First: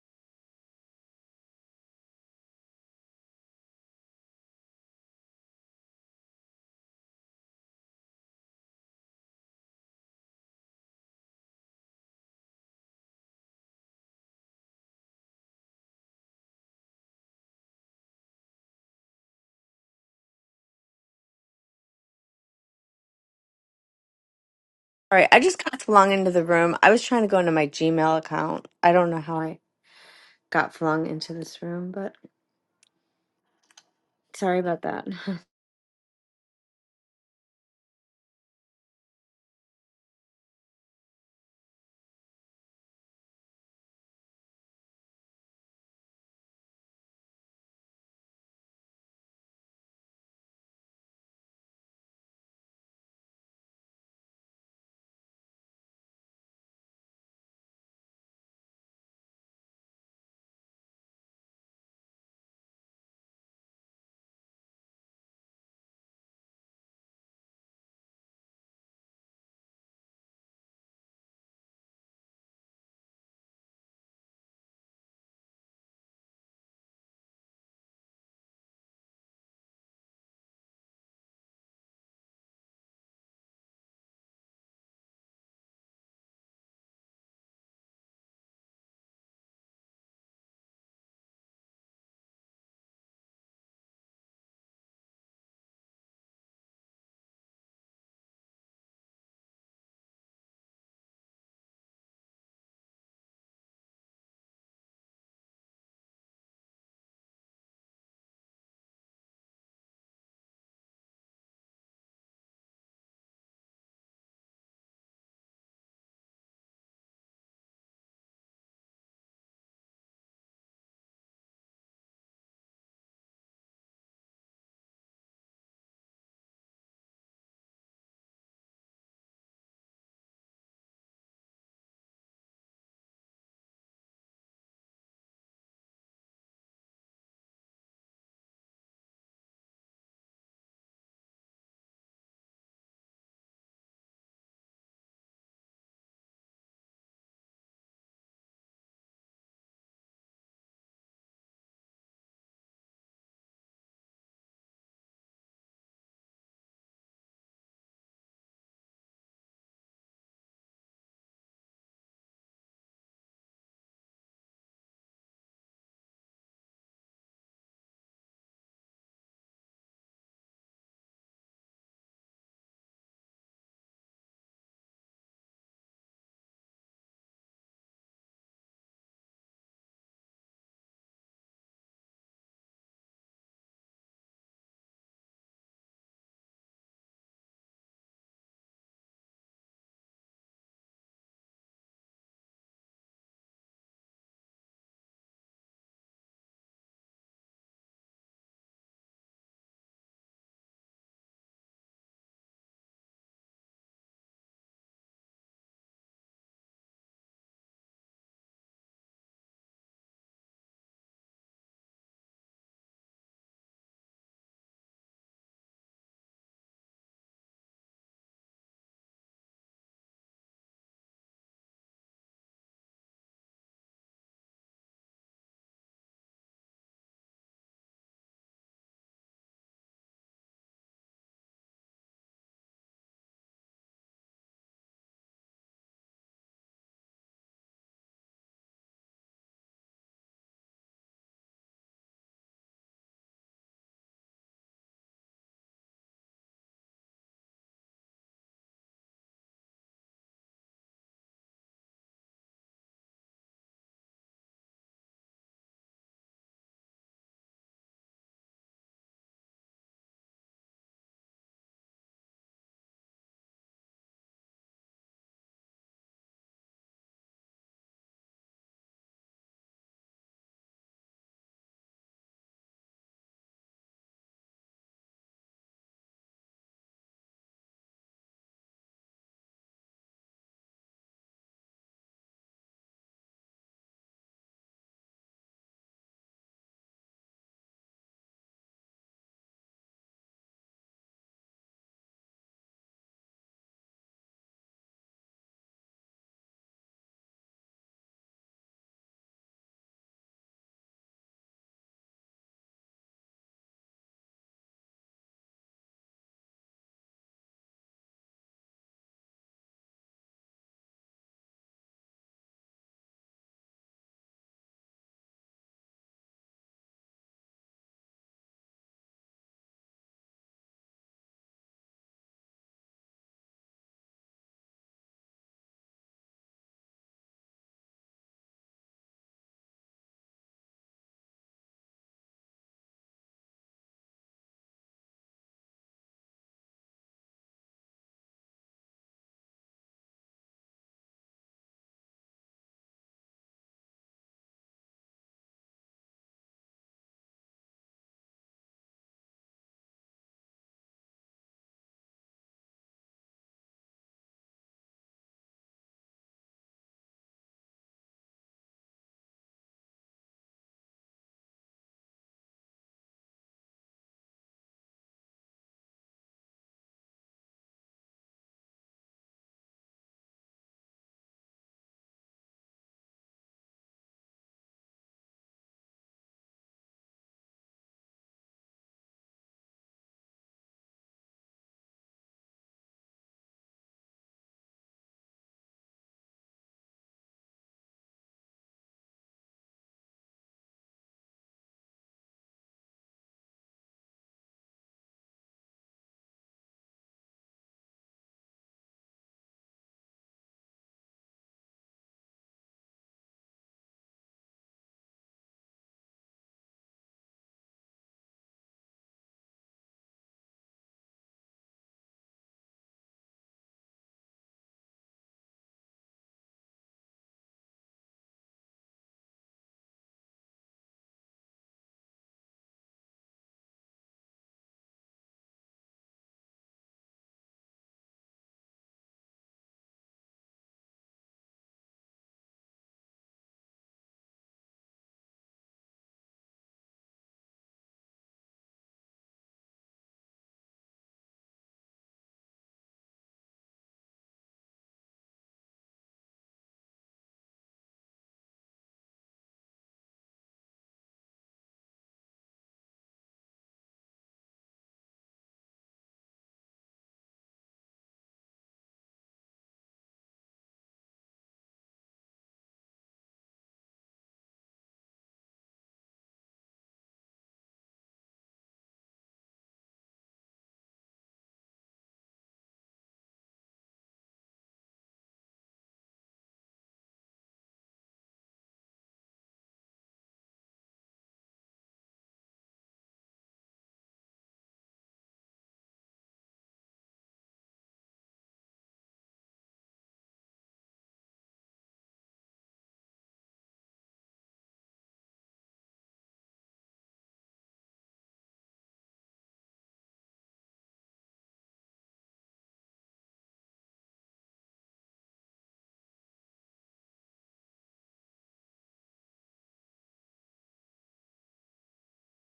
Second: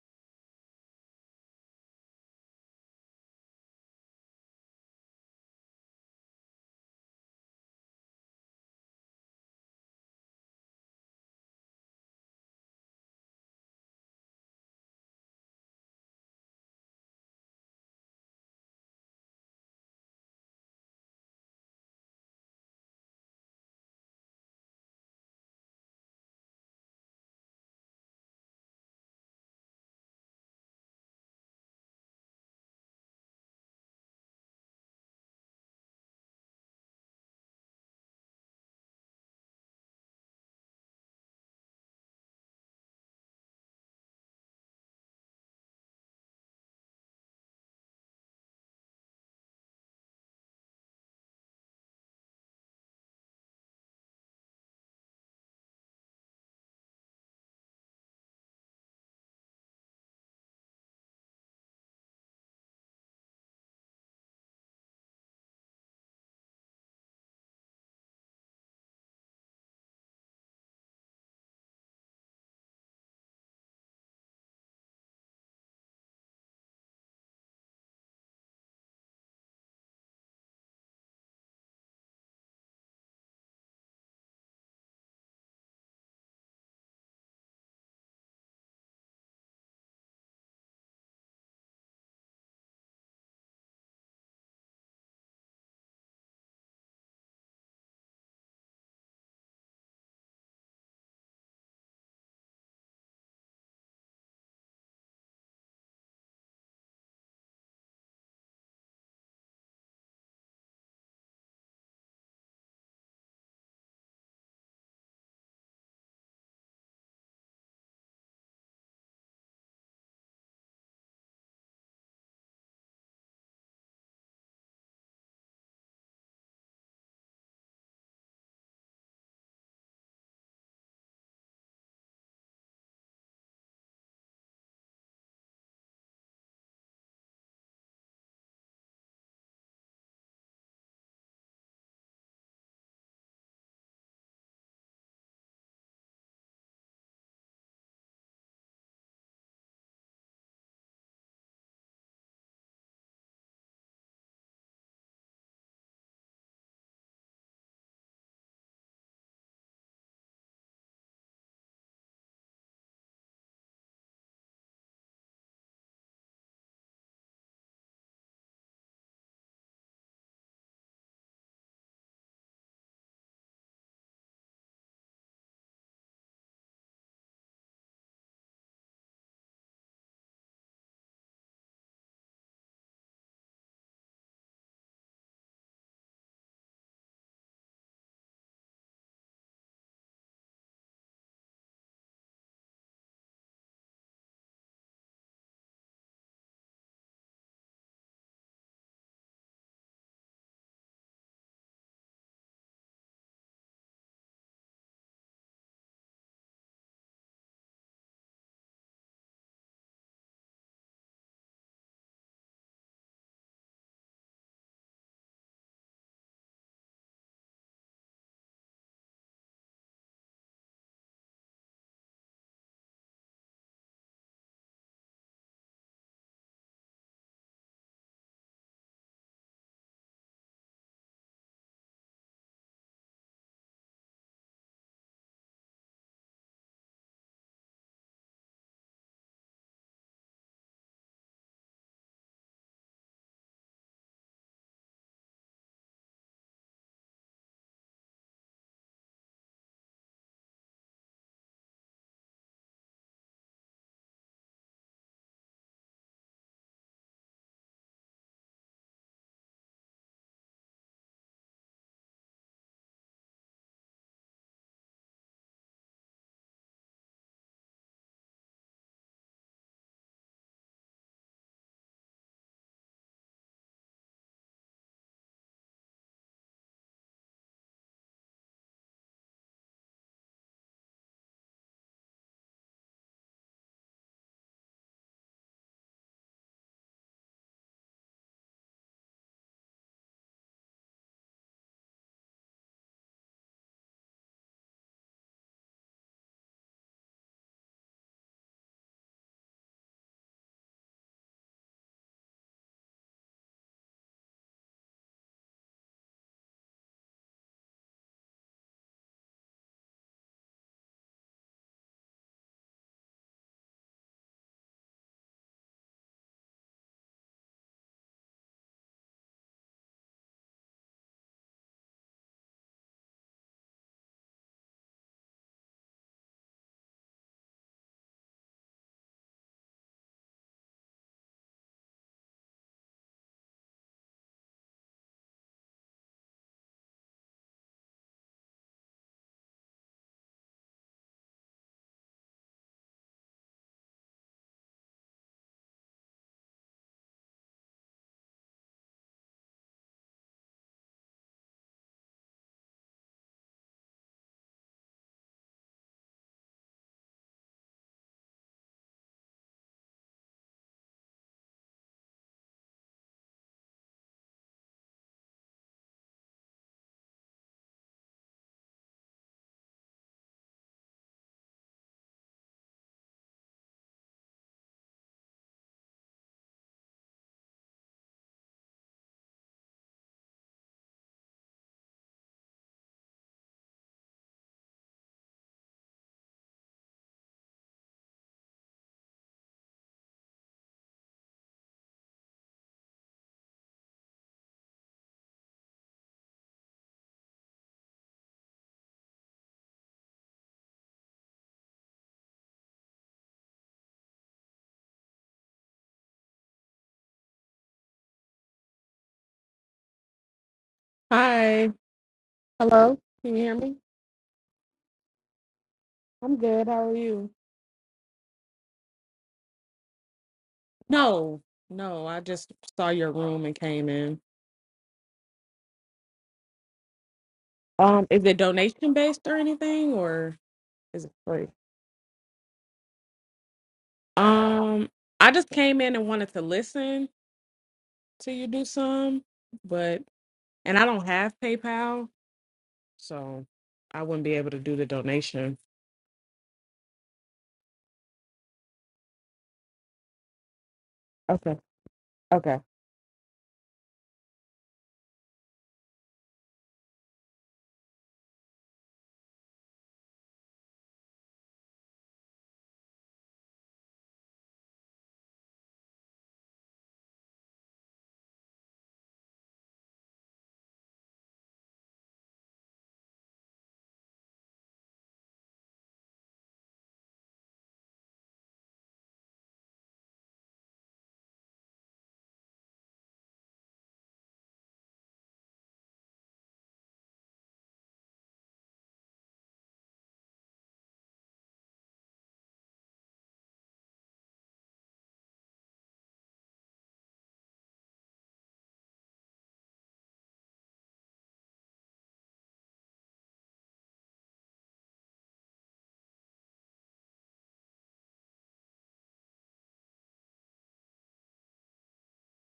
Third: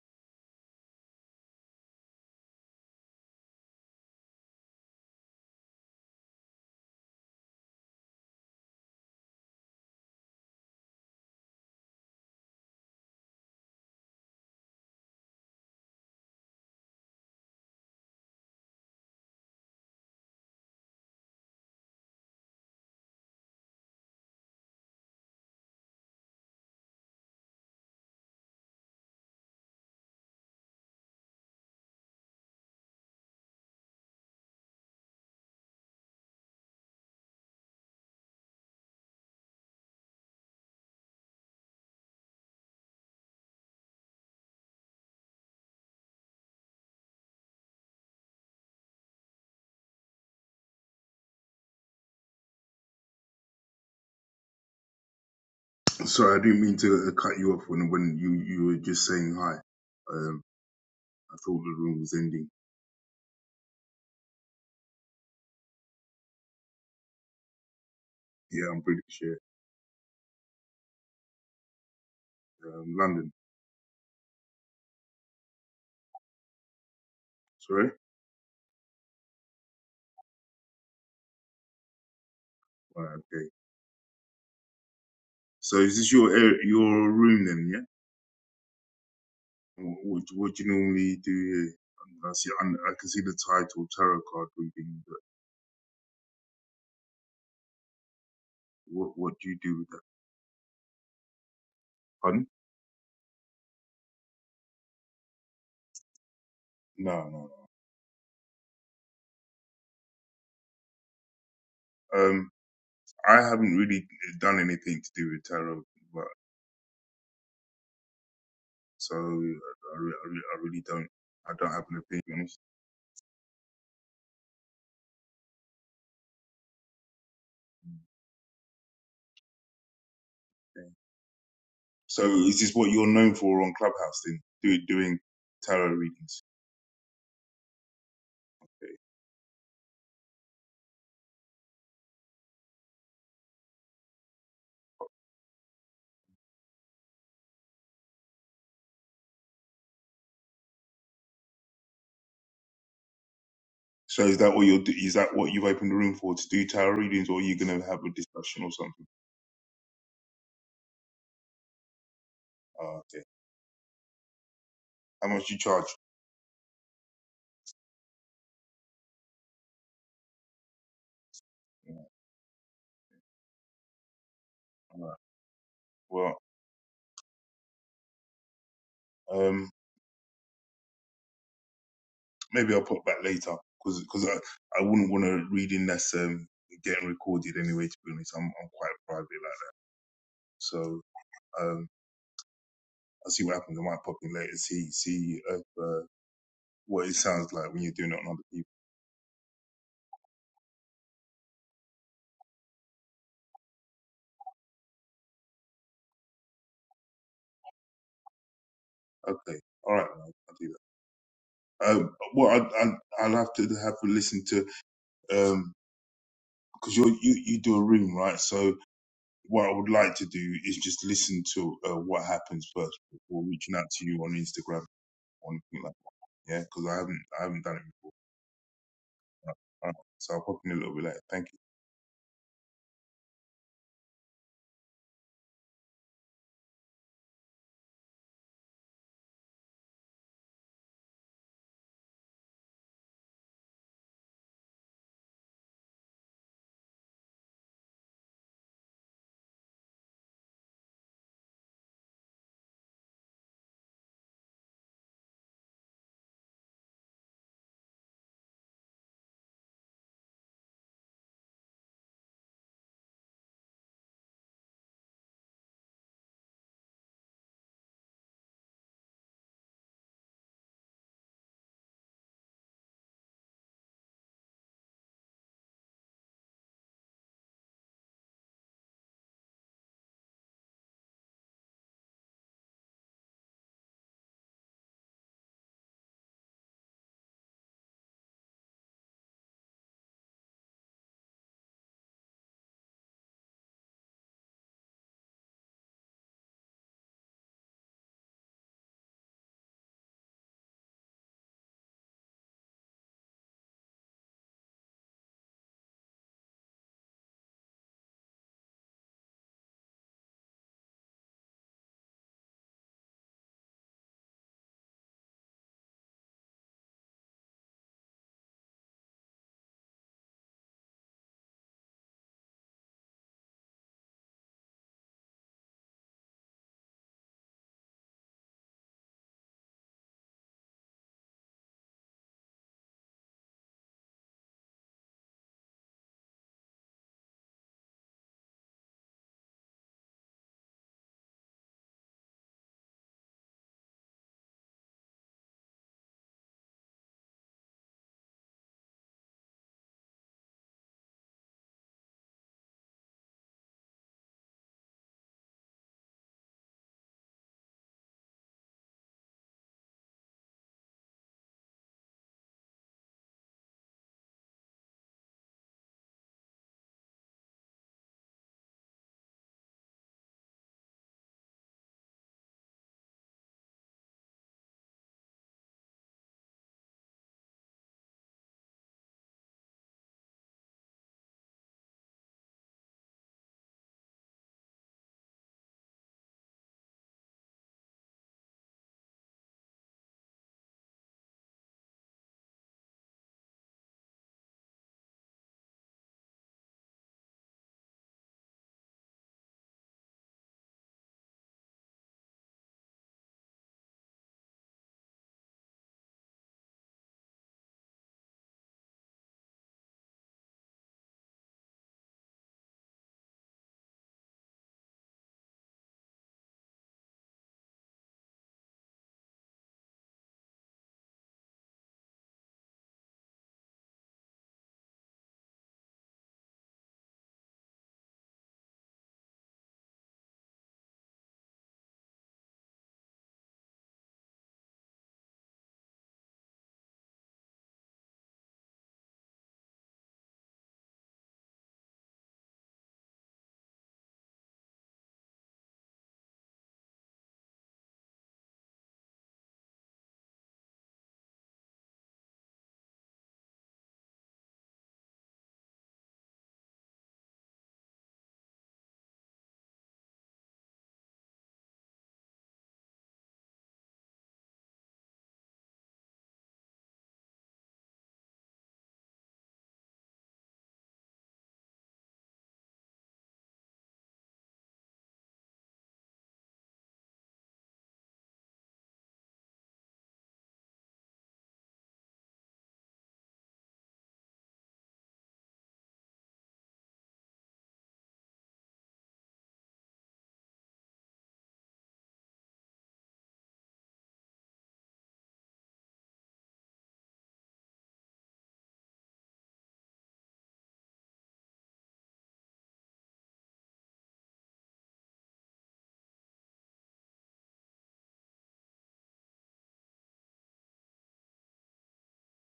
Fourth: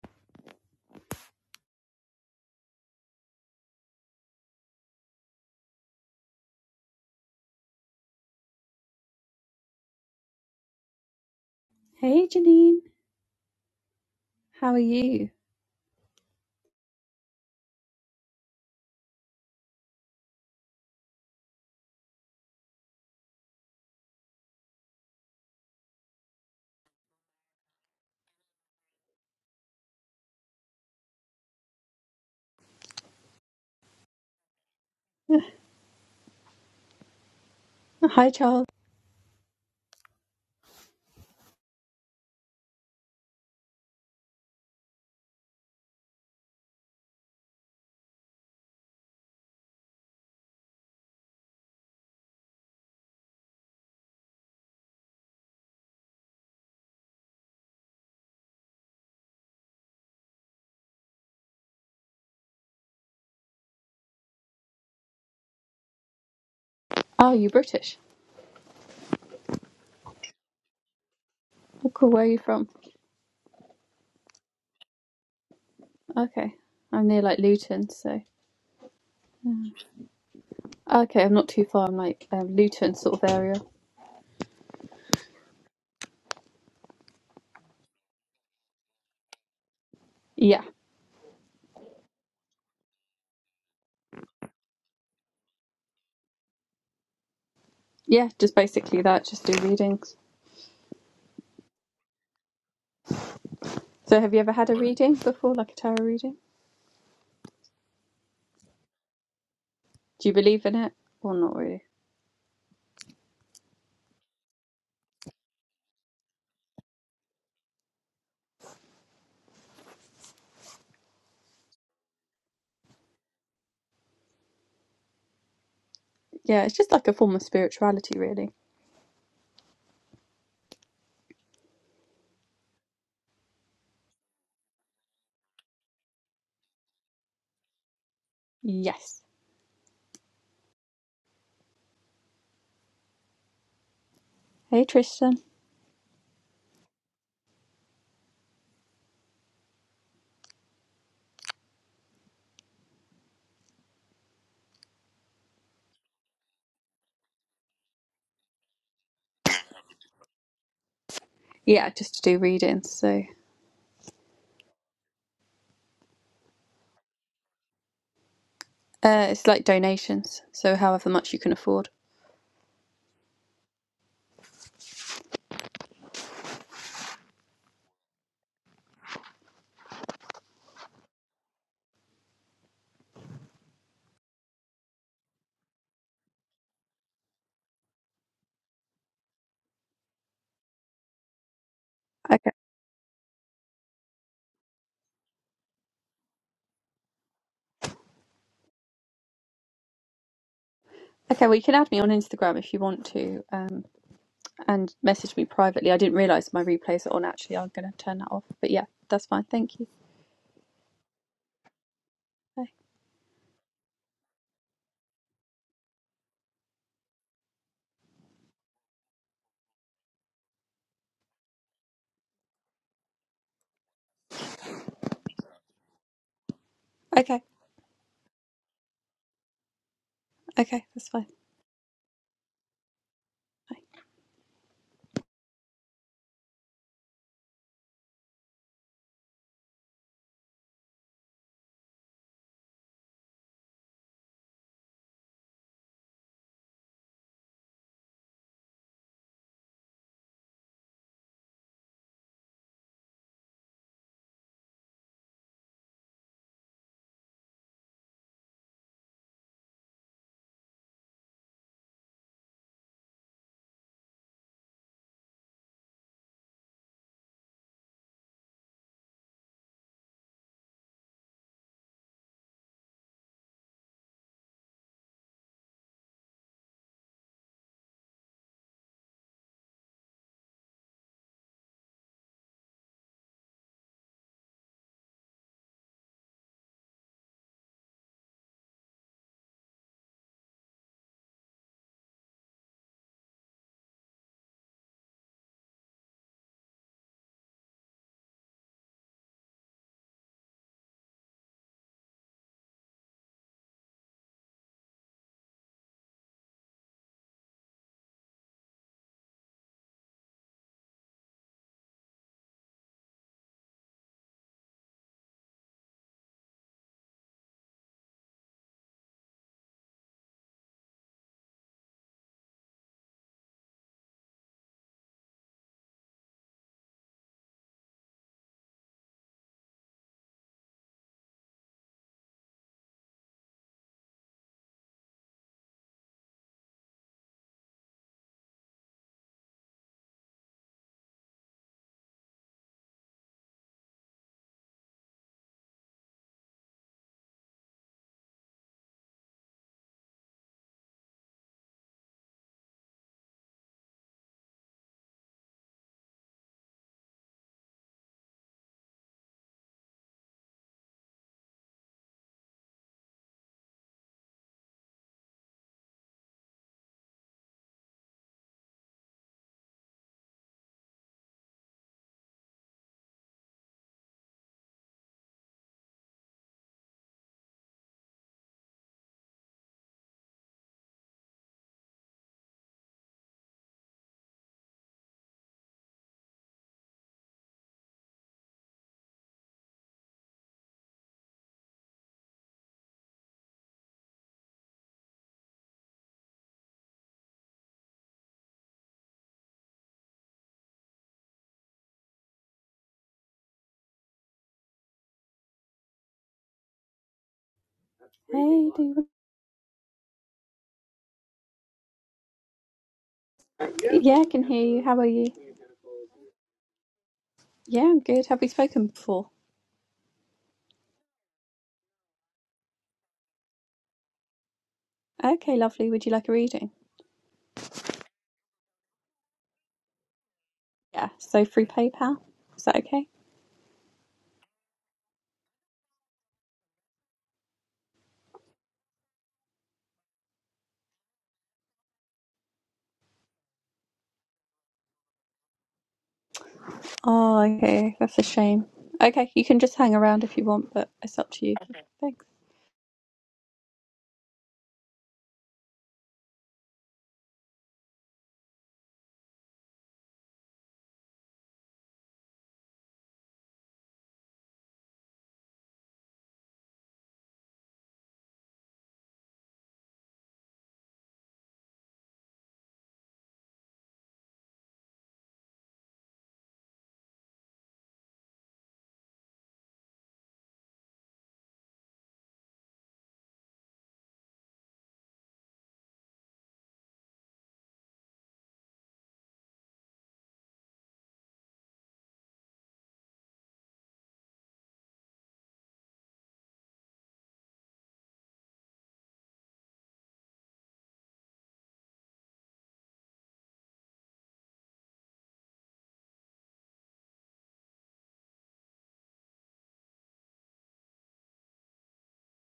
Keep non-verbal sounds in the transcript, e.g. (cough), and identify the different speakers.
Speaker 1: Hey Janine, how are you?
Speaker 2: All right, I just got flung into the room. I was trying to go into my Gmail account. I don't know how I got flung into this room, but sorry about that. (laughs)
Speaker 1: Oh, hi Charles.
Speaker 3: Sorry, I didn't mean to uh, cut you off when when you you were just saying hi. Um, I thought the room was ending.
Speaker 1: Oh, you're British.
Speaker 3: Yeah, I'm pretty sure.
Speaker 1: Oh, cool. Where are you from?
Speaker 3: Um, London.
Speaker 1: Okay, I'm near like Luton,
Speaker 3: Sorry.
Speaker 1: so yeah. okay, I'm not too far. I'm like um, Luton
Speaker 3: Right,
Speaker 1: sort of
Speaker 3: okay.
Speaker 1: area.
Speaker 3: So is this your area- your room then? Yeah. Wh- What do- what
Speaker 1: Yeah,
Speaker 3: do you normally do here? I see. I'm- I can see the title tarot card reading. But
Speaker 1: yeah, just basically
Speaker 3: what
Speaker 1: that.
Speaker 3: what
Speaker 1: Just
Speaker 3: do you
Speaker 1: do
Speaker 3: do with that?
Speaker 1: readings.
Speaker 3: Pardon?
Speaker 1: So, have you ever had a reading before, like a tarot reading?
Speaker 3: No, no, no.
Speaker 1: Do you believe in it or not really?
Speaker 3: Um, I haven't really done anything to do with tarot, but so I, re- I, re- I really don't. I don't have an opinion.
Speaker 1: Yeah, it's just like a form of spirituality, really.
Speaker 3: So is this what you're known for on Clubhouse then? Do, doing tarot readings. Okay.
Speaker 1: Yes. Hey Tristan.
Speaker 3: So is that what you're, do- is that what you've opened the room for to do tarot readings or are you going to have a discussion or something?
Speaker 1: Yeah, just to do readings.
Speaker 3: Oh,
Speaker 1: So,
Speaker 3: okay. How much do you charge?
Speaker 1: uh, it's like donations. So, however much you can afford.
Speaker 3: Yeah, all right. Well, um, maybe I'll pop back later because, because I, I wouldn't want to read in that's, um, getting recorded anyway, to be honest. I'm, I'm quite private like that. So, um, I'll see what happens. I might pop in later, see, see, if, uh, what it sounds like when you're doing it on other people.
Speaker 1: Okay, well, you can add me on Instagram if you want to, um, and message me privately. I didn't realise my replays are on. Actually, I'm going to turn that off. But yeah, that's fine.
Speaker 3: Okay.
Speaker 1: Thank you.
Speaker 3: All right. I'll do that. Um, well, I,
Speaker 1: Bye.
Speaker 3: I, I'll have to have a listen to um because you you you do a room right. So what I would like to do is just listen to uh, what happens first before reaching out to you on Instagram or anything like that. Yeah, because I haven't
Speaker 1: Okay,
Speaker 3: I haven't done it before. All right, so I'll pop in a
Speaker 1: okay,
Speaker 3: little bit
Speaker 1: that's
Speaker 3: later.
Speaker 1: fine.
Speaker 3: Thank you.
Speaker 1: Bye. Hey, do you
Speaker 4: Hi. Hello. Can you hear me?
Speaker 1: want... yeah, I can hear you. How are you?
Speaker 4: I'm good. How are you?
Speaker 1: Yeah, I'm good. Have we spoken before?
Speaker 4: No, no. I just saw your room and came in.
Speaker 1: Okay, lovely. Would you like a reading?
Speaker 4: Um, is it donation based or anything, or is
Speaker 1: Yeah.
Speaker 4: it
Speaker 1: So
Speaker 4: free?
Speaker 1: through PayPal, is that okay?
Speaker 4: Um, I just came in and wanted to listen to you do some, but and I don't have PayPal, so I wouldn't be able to do the donation.
Speaker 1: Oh, okay. That's a shame. Okay, you can just hang around if you want, but it's up to you.
Speaker 4: Okay.
Speaker 1: Thanks.
Speaker 4: Okay.